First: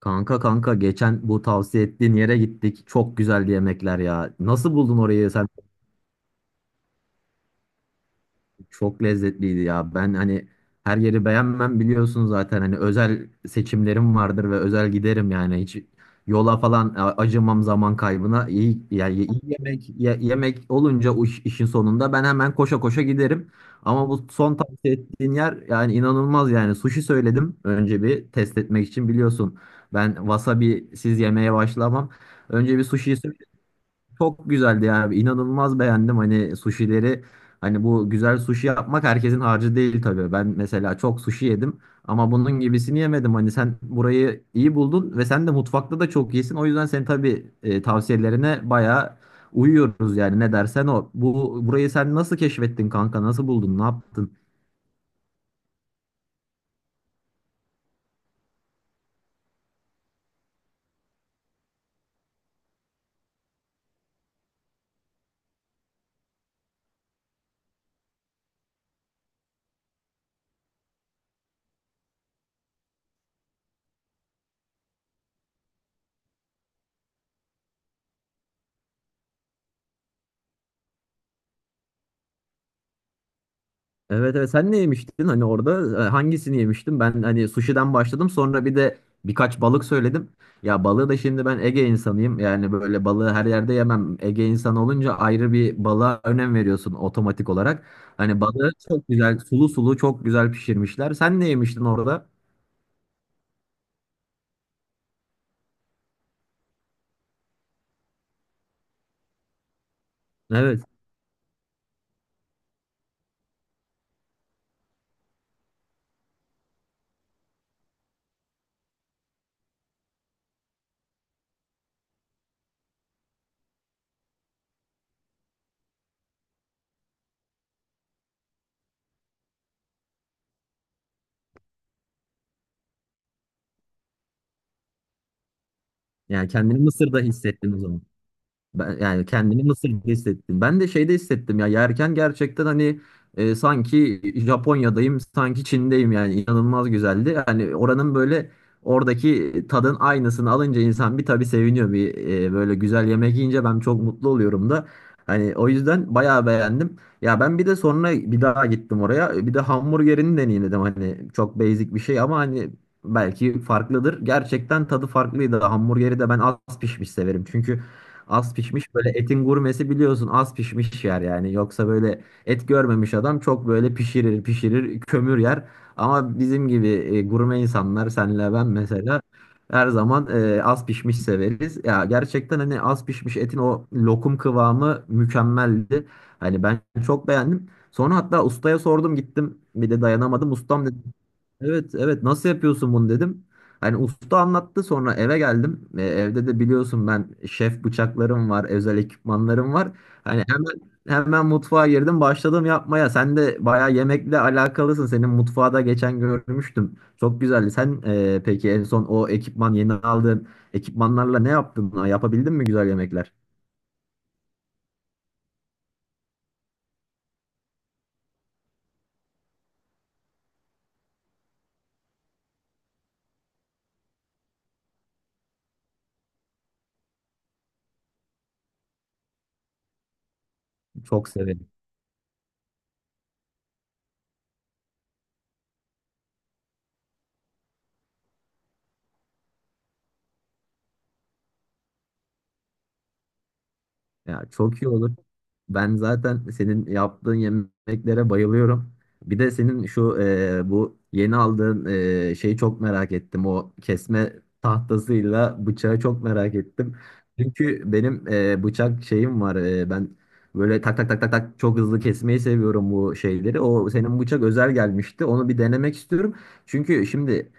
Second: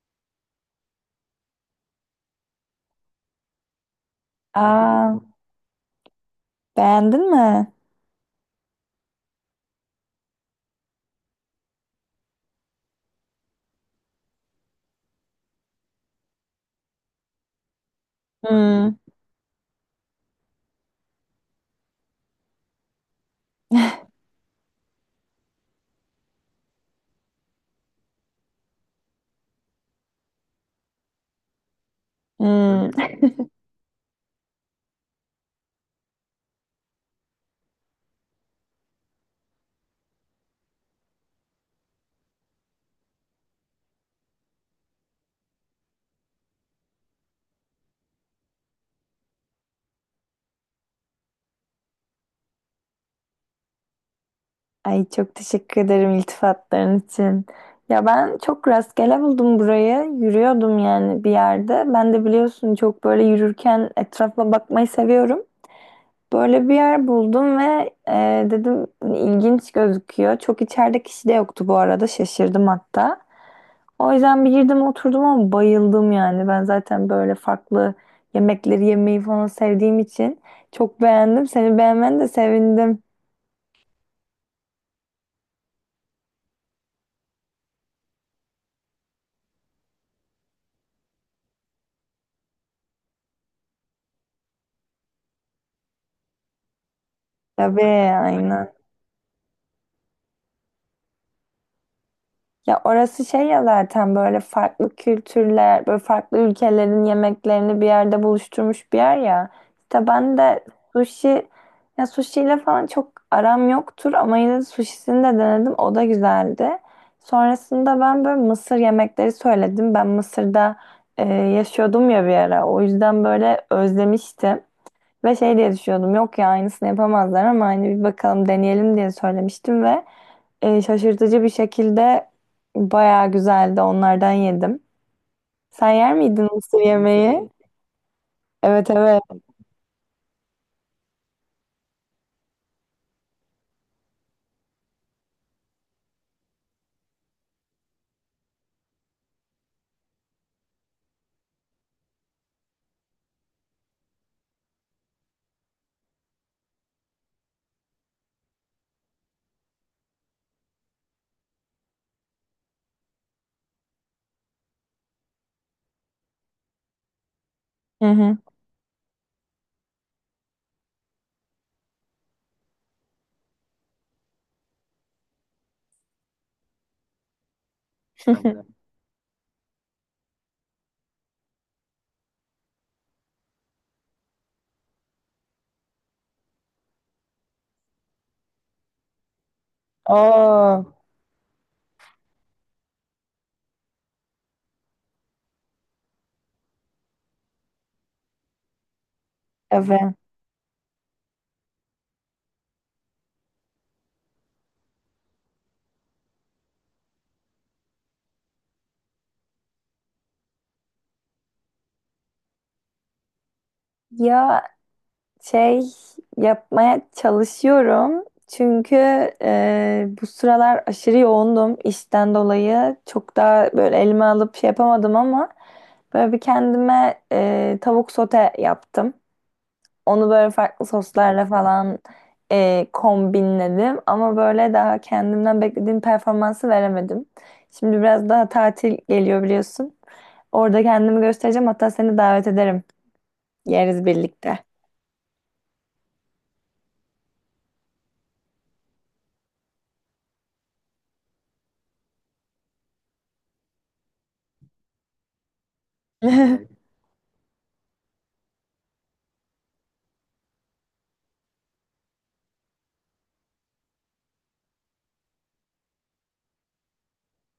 Kanka, geçen bu tavsiye ettiğin yere gittik. Çok güzel yemekler ya. Nasıl buldun Aa, orayı? Sen beğendin mi? çok lezzetliydi ya. Ben her yeri beğenmem biliyorsun zaten. Hani özel seçimlerim vardır ve özel giderim yani. Hiç yola falan acımam zaman kaybına. İyi, Hmm, yani iyi yemek olunca o işin sonunda ben hemen koşa koşa giderim. Ama bu son tavsiye ettiğin yer yani inanılmaz yani. Sushi söyledim önce bir test etmek için biliyorsun. Ben wasabi siz yemeye başlamam. Önce bir hmm. sushi çok güzeldi ya. Abi. İnanılmaz beğendim hani suşileri. Hani bu güzel suşi yapmak herkesin harcı değil tabii. Ben mesela çok suşi yedim ama bunun gibisini yemedim. Hani sen burayı iyi buldun ve sen de mutfakta da çok iyisin. O yüzden senin tabii tavsiyelerine bayağı uyuyoruz yani ne dersen o. Bu burayı sen nasıl keşfettin kanka? Nasıl buldun? Ne yaptın? Ay çok teşekkür ederim iltifatların için. Ya ben çok rastgele buldum burayı. Yürüyordum yani bir yerde. Ben de biliyorsun çok böyle yürürken etrafa bakmayı seviyorum. Böyle bir yer buldum ve dedim hani ilginç gözüküyor. Çok içeride kişi de yoktu bu arada. Şaşırdım hatta. O yüzden bir girdim oturdum ama bayıldım yani. Ben zaten böyle farklı yemekleri yemeyi falan sevdiğim için çok beğendim. Seni beğenmen de sevindim. Evet, evet, sen ne yemiştin hani orada hangisini yemiştin? Ben hani sushi'den başladım, sonra bir de birkaç balık söyledim. Ya balığı da şimdi ben Ege insanıyım. Yani böyle balığı her yerde yemem. Ege insanı olunca ayrı bir balığa önem veriyorsun otomatik Tabii, olarak. Hani balığı aynen. çok güzel sulu sulu çok güzel pişirmişler. Sen ne yemiştin orada? Ya orası şey ya zaten böyle farklı kültürler, böyle farklı ülkelerin yemeklerini bir yerde buluşturmuş bir yer ya. İşte ben de Evet. sushi, ya sushi ile falan çok aram yoktur ama yine de sushisini de denedim. O da güzeldi. Sonrasında ben böyle Mısır yemekleri söyledim. Ben Mısır'da yaşıyordum ya bir ara. O yüzden böyle özlemiştim. Ve şey diye düşünüyordum yok ya aynısını yapamazlar ama hani bir bakalım deneyelim diye söylemiştim ve şaşırtıcı bir şekilde bayağı güzeldi onlardan yedim. Sen yer miydin Yani kendini Mısır Mısır'da yemeği? hissettin o zaman. Evet, Ben, evet. yani kendimi Mısır'da hissettim. Ben de şeyde hissettim ya, yerken gerçekten hani sanki Japonya'dayım, sanki Çin'deyim, yani inanılmaz güzeldi. Yani oranın böyle oradaki tadın aynısını alınca insan bir tabii seviniyor. Bir böyle güzel yemek yiyince ben çok mutlu oluyorum da. Hani o yüzden bayağı beğendim. Ya ben bir de sonra bir daha gittim oraya. Bir de hamburgerini deneyimledim. Hani çok basic bir şey ama hani belki farklıdır. Gerçekten tadı farklıydı. Hamburgeri de ben az pişmiş severim. Çünkü Hı hı. az pişmiş böyle etin gurmesi biliyorsun az pişmiş yer yani. Yoksa böyle et görmemiş adam çok böyle pişirir pişirir kömür yer. Ama bizim gibi gurme insanlar, senle ben mesela, her zaman az pişmiş severiz. Ya gerçekten hani az pişmiş etin o lokum kıvamı mükemmeldi. Hani ben çok beğendim. Sonra hatta ustaya sordum, gittim bir de dayanamadım. Ustam dedi Oo, evet, evet nasıl yapıyorsun bunu dedim. Hani usta anlattı, sonra eve geldim. E, evde de biliyorsun ben şef bıçaklarım var, özel ekipmanlarım var. evet. Hani hemen mutfağa girdim, başladım yapmaya. Sen de bayağı yemekle alakalısın. Senin mutfağı da geçen görmüştüm. Çok güzeldi. Sen peki en son o ekipman yeni aldığın ekipmanlarla ne yaptın? Yapabildin mi güzel yemekler? Ya şey, yapmaya çalışıyorum. Çünkü bu sıralar aşırı yoğundum işten dolayı. Çok daha böyle elime alıp şey yapamadım ama böyle bir kendime tavuk sote yaptım. Onu böyle farklı Çok soslarla severim. falan kombinledim. Ama böyle daha kendimden beklediğim performansı veremedim. Şimdi biraz daha tatil geliyor biliyorsun. Orada kendimi göstereceğim. Hatta seni davet ederim. Yeriz Ya birlikte. çok iyi olur. Ben zaten senin yaptığın yemeklere bayılıyorum. Bir de senin şu bu yeni aldığın şeyi çok merak ettim. O kesme tahtasıyla bıçağı çok merak ettim. Çünkü benim bıçak şeyim var. E, ben böyle tak tak tak tak tak çok hızlı kesmeyi seviyorum bu şeyleri. O senin bıçak özel gelmişti. Onu bir denemek istiyorum. Çünkü şimdi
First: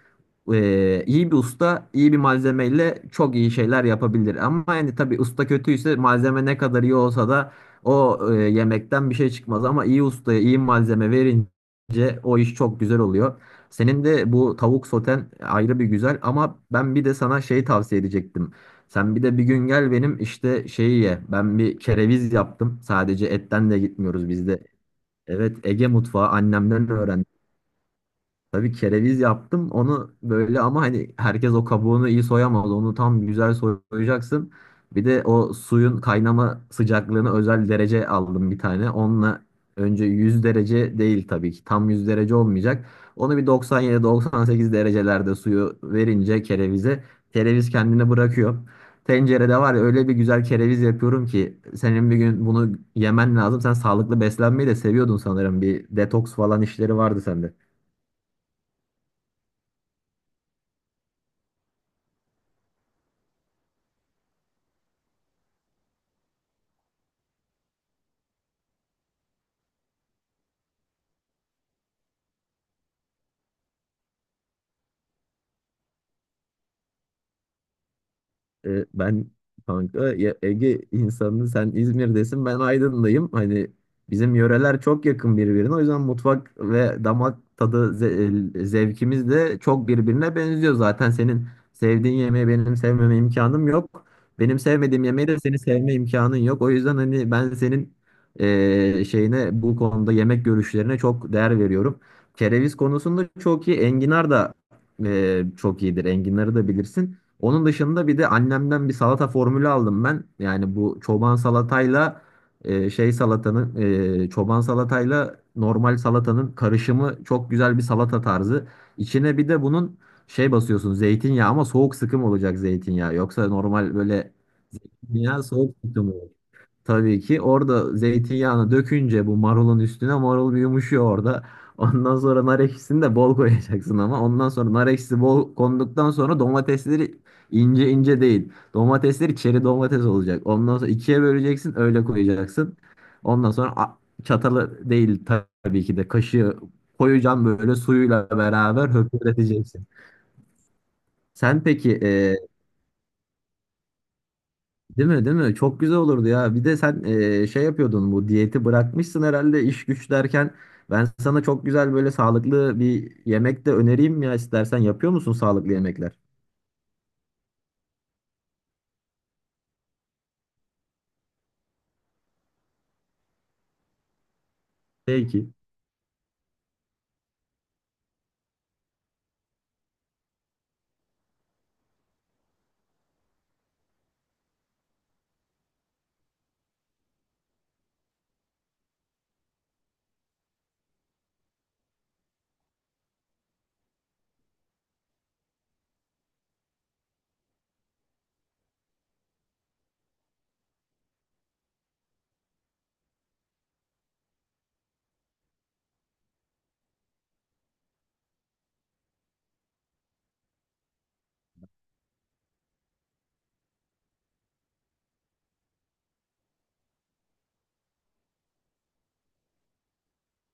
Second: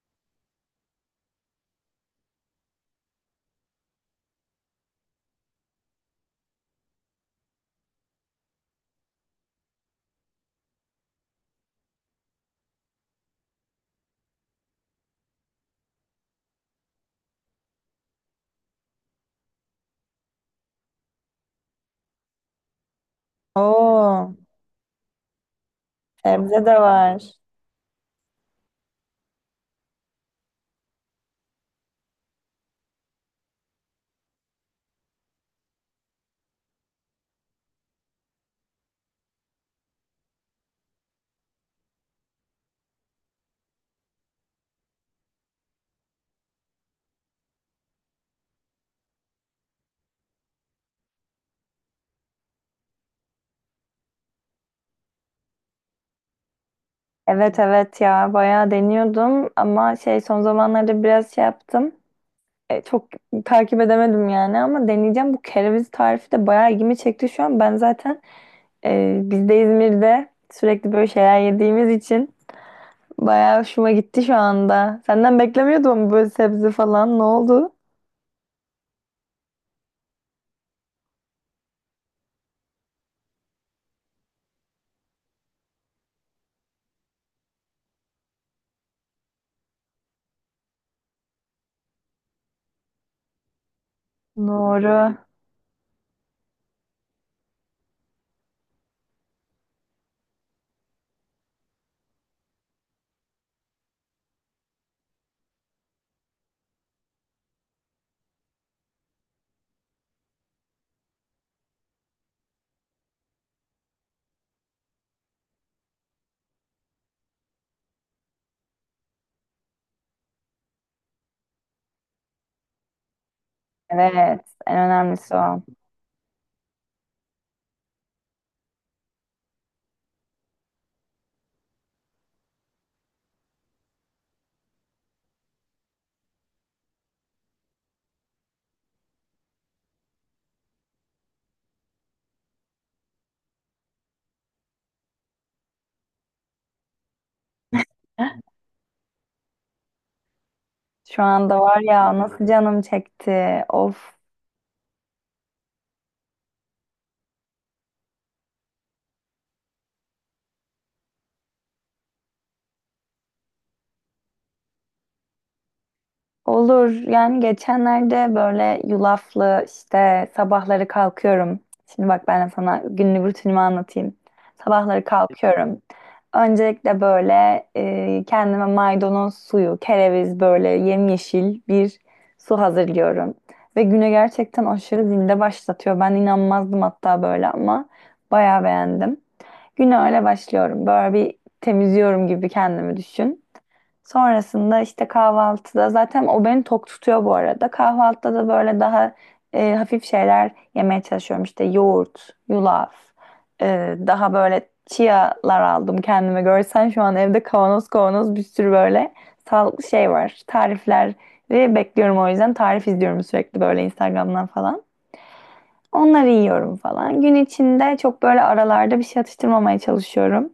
iyi bir usta, iyi bir malzemeyle çok iyi şeyler yapabilir. Ama yani tabii usta kötüyse malzeme ne kadar iyi olsa da o yemekten bir şey çıkmaz. Ama iyi ustaya iyi malzeme verince o iş çok güzel oluyor. Senin de bu tavuk soten ayrı bir güzel ama ben bir de sana şey tavsiye edecektim. Sen bir de bir gün gel benim işte şeyi ye. Ben bir kereviz yaptım. Sadece etten de gitmiyoruz Oo, bizde. Evet, Ege mutfağı sebze de annemden öğrendim. var. Tabii kereviz yaptım onu böyle ama hani herkes o kabuğunu iyi soyamaz. Onu tam güzel soyacaksın. Bir de o suyun kaynama sıcaklığını özel derece aldım bir tane. Onunla önce 100 derece değil tabii ki. Tam 100 derece olmayacak. Onu bir 97-98 derecelerde suyu verince kerevize kereviz kendini bırakıyor. Tencerede var ya, öyle bir güzel kereviz yapıyorum ki senin bir gün bunu yemen lazım. Sen sağlıklı beslenmeyi de seviyordun sanırım. Bir detoks falan işleri vardı sende. Evet, evet, ya bayağı deniyordum ama şey son zamanlarda biraz şey yaptım. Çok takip edemedim yani ama deneyeceğim. Bu kereviz tarifi de bayağı ilgimi çekti şu an. Ben zaten biz de İzmir'de sürekli böyle şeyler yediğimiz için bayağı hoşuma gitti şu anda. Senden beklemiyordum ama böyle sebze falan. Ne oldu? E, ben kanka ya, Ege insanı, sen İzmir'desin, ben Aydın'dayım. Hani bizim yöreler çok yakın birbirine. O yüzden mutfak ve damak tadı zevkimiz de çok birbirine benziyor. Zaten senin sevdiğin yemeği benim sevmeme imkanım yok. Benim sevmediğim Doğru. yemeği de senin sevme imkanın yok. O yüzden hani ben senin şeyine, bu konuda yemek görüşlerine çok değer veriyorum. Kereviz konusunda çok iyi. Enginar da çok iyidir. Enginarı da bilirsin. Onun dışında bir de annemden bir salata formülü aldım ben. Yani bu çoban salatayla e, şey salatanın çoban salatayla normal salatanın karışımı çok güzel bir salata tarzı. İçine bir de bunun şey basıyorsun, zeytinyağı, ama soğuk sıkım olacak zeytinyağı. Yoksa normal böyle Evet, en önemlisi ya o. soğuk sıkım. Tabii ki orada zeytinyağını dökünce bu marulun üstüne marul bir yumuşuyor orada. Ondan sonra nar ekşisini de bol koyacaksın ama ondan sonra nar ekşisi bol konduktan sonra domatesleri ince ince değil. Domatesleri çeri domates olacak. Ondan sonra ikiye böleceksin, öyle koyacaksın. Ondan sonra çatalı değil, tabii ki de kaşığı koyacaksın, böyle suyuyla beraber höpürteceksin. Şu anda Sen var peki ya nasıl canım çekti. Of. değil mi, değil mi? Çok güzel olurdu ya. Bir de sen şey yapıyordun, bu diyeti bırakmışsın herhalde iş güç derken. Ben sana çok güzel böyle sağlıklı bir yemek de önereyim ya istersen. Yapıyor musun sağlıklı yemekler? Olur. Yani geçenlerde böyle yulaflı işte sabahları kalkıyorum. Şimdi bak ben de sana günlük rutinimi anlatayım. Sabahları Peki. kalkıyorum. Öncelikle böyle kendime maydanoz suyu, kereviz böyle yemyeşil bir su hazırlıyorum. Ve güne gerçekten aşırı zinde başlatıyor. Ben inanmazdım hatta böyle ama bayağı beğendim. Güne öyle başlıyorum. Böyle bir temizliyorum gibi kendimi düşün. Sonrasında işte kahvaltıda zaten o beni tok tutuyor bu arada. Kahvaltıda da böyle daha hafif şeyler yemeye çalışıyorum. İşte yoğurt, yulaf, daha böyle chia'lar aldım kendime. Görsen şu an evde kavanoz kavanoz bir sürü böyle sağlıklı şey var. Tarifleri bekliyorum o yüzden tarif izliyorum sürekli böyle Instagram'dan falan. Onları yiyorum falan. Gün içinde çok böyle aralarda bir şey atıştırmamaya çalışıyorum.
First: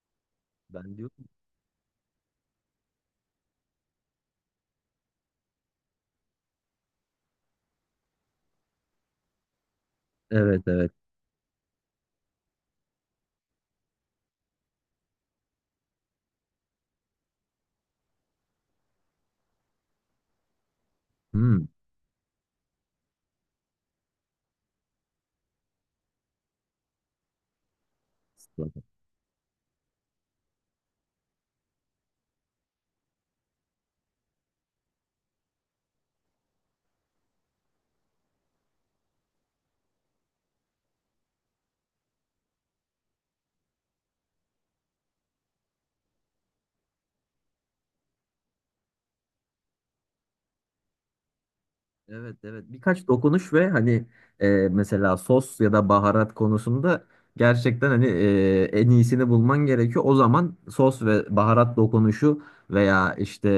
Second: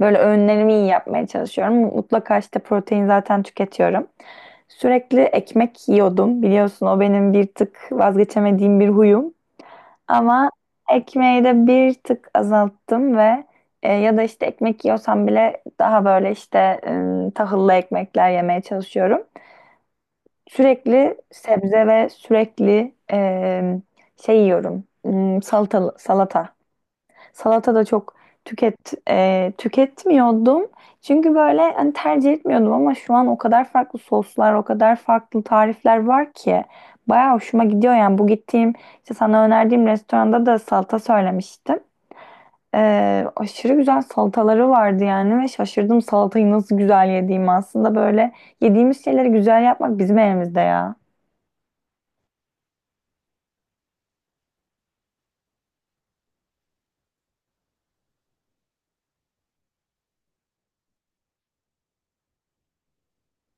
Böyle öğünlerimi iyi Ben yapmaya diyorum. çalışıyorum. Mutlaka işte protein zaten tüketiyorum. Sürekli ekmek yiyordum. Biliyorsun o benim bir tık vazgeçemediğim bir huyum. Ama Evet, evet. ekmeği de bir tık azalttım ve ya da işte ekmek yiyorsam bile daha böyle işte tahıllı ekmekler yemeye çalışıyorum. Sürekli Hmm. sebze ve sürekli şey yiyorum. Hmm, salatalı, salata. Salata da çok tüketmiyordum. Çünkü böyle hani tercih etmiyordum ama şu an o kadar farklı soslar, o kadar farklı tarifler var ki bayağı hoşuma gidiyor yani. Bu gittiğim işte sana önerdiğim restoranda da salata söylemiştim. Aşırı güzel salataları vardı yani ve şaşırdım salatayı nasıl güzel yediğimi. Aslında böyle yediğimiz şeyleri güzel yapmak bizim elimizde ya. Evet, evet, birkaç dokunuş ve hani mesela sos ya da baharat konusunda gerçekten hani en iyisini bulman gerekiyor. O zaman sos ve baharat dokunuşu veya işte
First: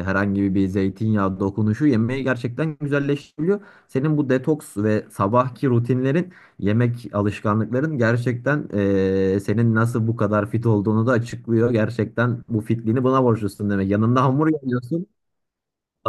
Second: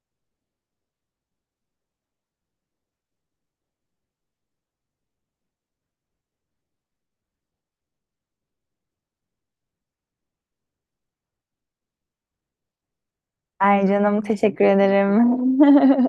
herhangi bir zeytinyağı dokunuşu yemeği gerçekten güzelleştiriyor. Senin bu detoks ve sabahki rutinlerin, yemek alışkanlıkların gerçekten senin nasıl bu kadar fit olduğunu da açıklıyor. Gerçekten bu fitliğini buna borçlusun Ay demek. canım Yanında hamur teşekkür yiyorsun. ederim.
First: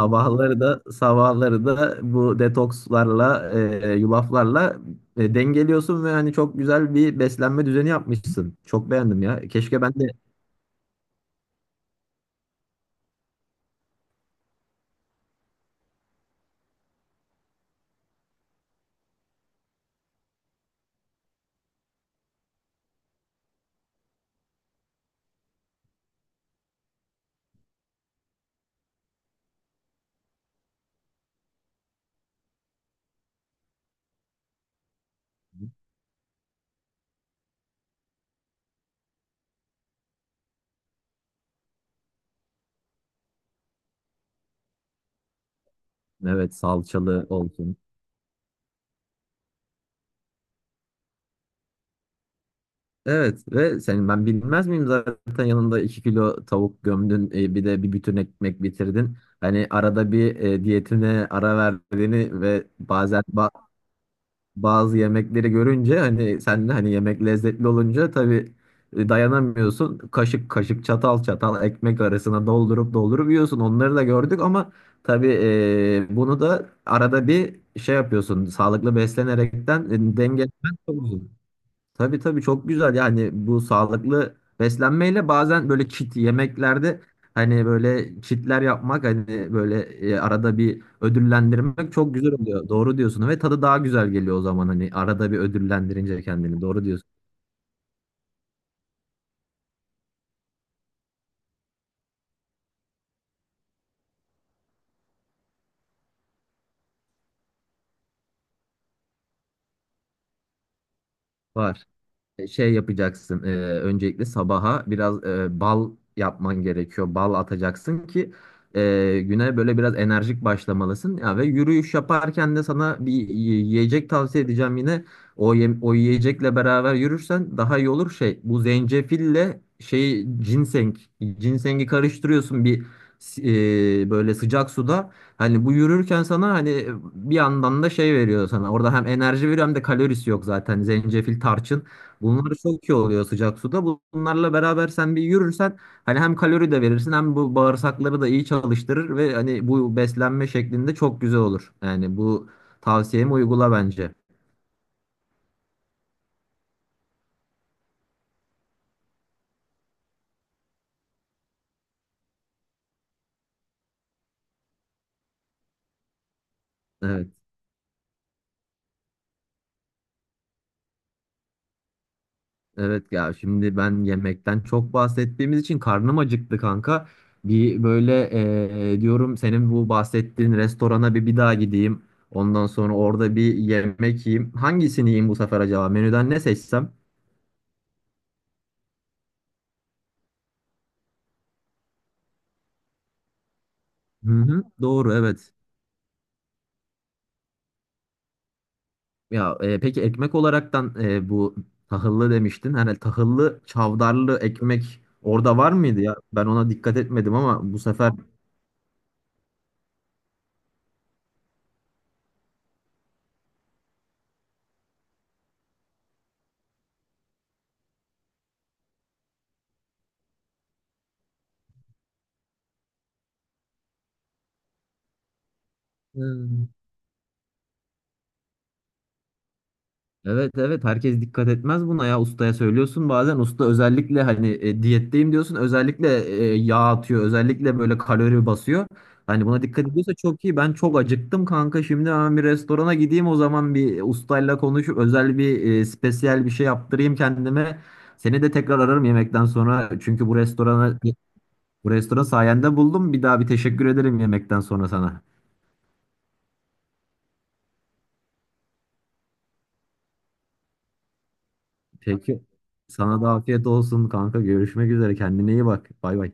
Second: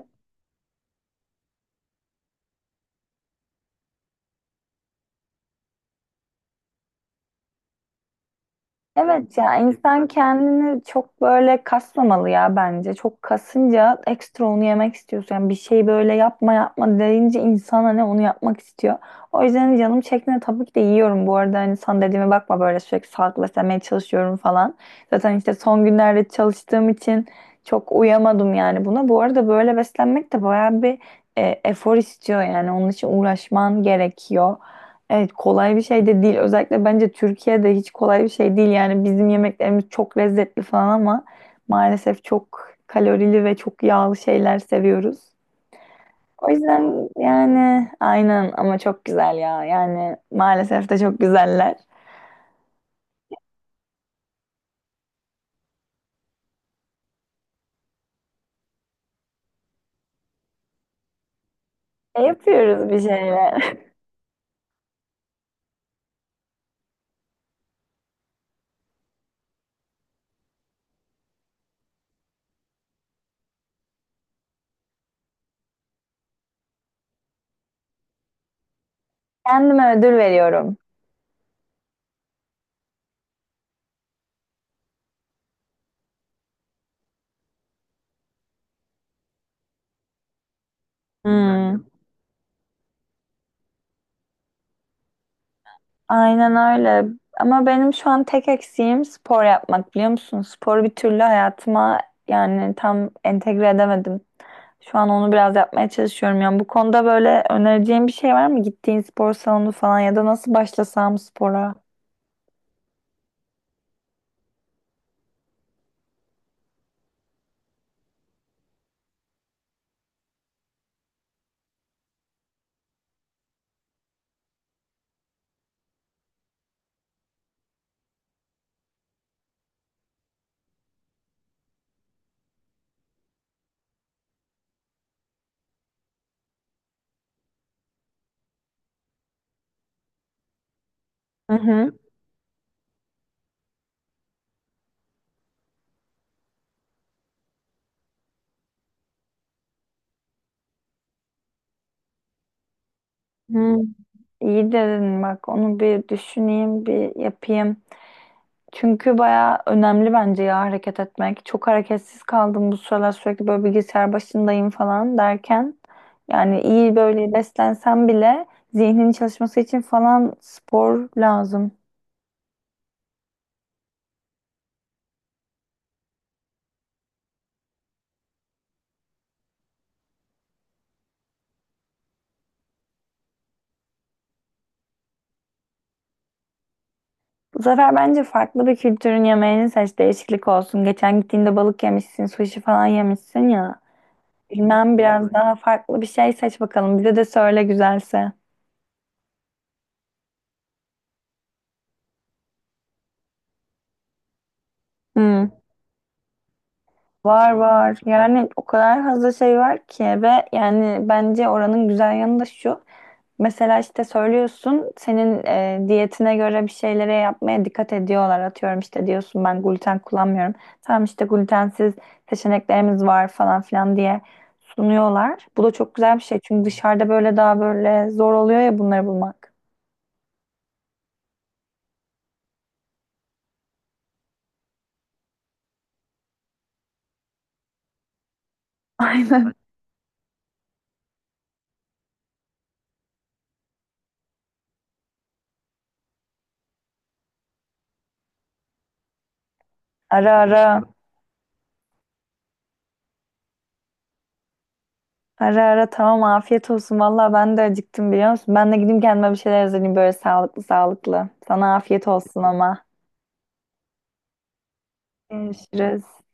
da, sabahları da bu detokslarla, yulaflarla dengeliyorsun ve hani çok güzel bir beslenme düzeni yapmışsın. Çok beğendim Evet ya. ya Keşke ben insan de kendini çok böyle kasmamalı ya bence. Çok kasınca ekstra onu yemek istiyorsun. Yani bir şey böyle yapma yapma deyince insan hani onu yapmak istiyor. O yüzden canım çektiğinde tabii ki de yiyorum bu arada. Hani sana dediğime bakma böyle sürekli sağlıklı beslenmeye çalışıyorum falan. Zaten işte son günlerde çalıştığım için çok uyamadım yani buna. Bu arada böyle beslenmek de bayağı bir efor istiyor yani. Onun için uğraşman gerekiyor. Evet kolay bir şey de değil. Özellikle bence Türkiye'de hiç kolay bir şey değil. Yani bizim yemeklerimiz çok lezzetli falan ama maalesef çok kalorili ve çok yağlı şeyler seviyoruz. O evet, yüzden salçalı olsun. yani aynen ama çok güzel ya. Yani maalesef de çok güzeller. Evet, ve senin ben bilmez miyim, zaten yanında 2 kilo tavuk gömdün, bir de bir bütün ekmek bitirdin. Hani arada bir diyetine ara E, verdiğini ve yapıyoruz bir bazen şeyler. bazı yemekleri görünce hani sen de hani yemek lezzetli olunca tabii dayanamıyorsun. Kaşık kaşık, çatal çatal ekmek arasına doldurup doldurup yiyorsun. Onları da gördük ama tabii bunu da arada bir şey yapıyorsun. Sağlıklı beslenerekten Kendime ödül veriyorum. dengelemen çok zor. Tabii, tabii, çok güzel yani bu sağlıklı beslenmeyle bazen böyle kit yemeklerde hani böyle kitler yapmak, hani böyle arada bir Hmm, ödüllendirmek çok güzel oluyor. Doğru diyorsun ve tadı daha güzel geliyor o zaman, hani arada bir ödüllendirince aynen kendini. Doğru öyle. diyorsun. Ama benim şu an tek eksiğim spor yapmak biliyor musun? Sporu bir türlü hayatıma yani tam entegre edemedim. Şu an onu biraz yapmaya çalışıyorum. Yani bu konuda böyle önereceğim bir şey var mı? Gittiğin spor salonu falan ya da nasıl başlasam spora? Var. E, şey yapacaksın. Öncelikle sabaha biraz bal yapman gerekiyor. Bal atacaksın ki güne böyle biraz enerjik başlamalısın. Ya ve yürüyüş yaparken de sana bir yiyecek tavsiye edeceğim yine. O yiyecekle beraber yürürsen daha iyi olur şey. Bu zencefille şey ginseng, ginsengi karıştırıyorsun bir s- böyle sıcak suda. Hani bu yürürken sana hani bir yandan da şey veriyor sana. Orada hem enerji veriyor hem de kalorisi yok zaten. Zencefil, Hı tarçın. hı. Bunlar çok iyi oluyor sıcak suda. Bunlarla beraber sen bir yürürsen hani hem kalori de verirsin hem bu bağırsakları da iyi çalıştırır ve hani bu beslenme şeklinde çok güzel olur. Yani bu tavsiyemi uygula Hı. bence. İyi dedin bak onu bir düşüneyim bir yapayım. Çünkü baya önemli bence ya hareket etmek. Çok hareketsiz kaldım bu sıralar sürekli böyle bilgisayar başındayım falan derken. Yani iyi Evet. böyle beslensem bile zihnin çalışması için falan spor lazım. Evet ya, şimdi ben yemekten çok bahsettiğimiz için karnım acıktı kanka. Bir böyle diyorum senin bu bahsettiğin restorana bir daha gideyim. Ondan sonra orada bir yemek yiyeyim. Hangisini yiyeyim bu sefer acaba? Menüden ne seçsem? Bu sefer bence farklı bir kültürün yemeğini seç, değişiklik olsun. Geçen gittiğinde balık yemişsin, sushi falan yemişsin ya. Hı hı, Bilmem doğru, biraz evet. daha farklı bir şey seç bakalım. Bize de söyle güzelse. Ya peki ekmek olaraktan bu tahıllı demiştin. Hani tahıllı çavdarlı ekmek Hmm. orada var mıydı ya? Ben ona dikkat etmedim Var ama bu var. sefer Yani o kadar fazla şey var ki ve yani bence oranın güzel yanı da şu. Mesela işte söylüyorsun senin diyetine göre bir şeylere yapmaya dikkat ediyorlar. Atıyorum işte diyorsun ben gluten kullanmıyorum. Tamam işte glutensiz seçeneklerimiz var falan filan diye sunuyorlar. Bu da çok güzel bir şey çünkü hmm. dışarıda böyle daha böyle zor oluyor ya bunları bulmak. Evet, evet, herkes dikkat etmez buna ya, ustaya söylüyorsun bazen usta özellikle hani diyetteyim diyorsun özellikle yağ atıyor, özellikle böyle kalori basıyor. Hani Aynen. buna dikkat ediyorsa çok iyi. Ben çok acıktım kanka, şimdi hemen bir restorana gideyim o zaman, bir ustayla konuşup özel bir spesiyel bir şey yaptırayım kendime. Seni de tekrar ararım yemekten sonra çünkü Ara ara, bu restoran sayende buldum, bir daha bir teşekkür ederim yemekten sonra sana. ara ara, tamam afiyet olsun. Valla ben de acıktım biliyor musun? Ben de gideyim kendime bir şeyler hazırlayayım böyle sağlıklı sağlıklı. Sana afiyet olsun Peki, ama. sana da afiyet olsun kanka, görüşmek üzere, kendine iyi bak, Görüşürüz. bay bay.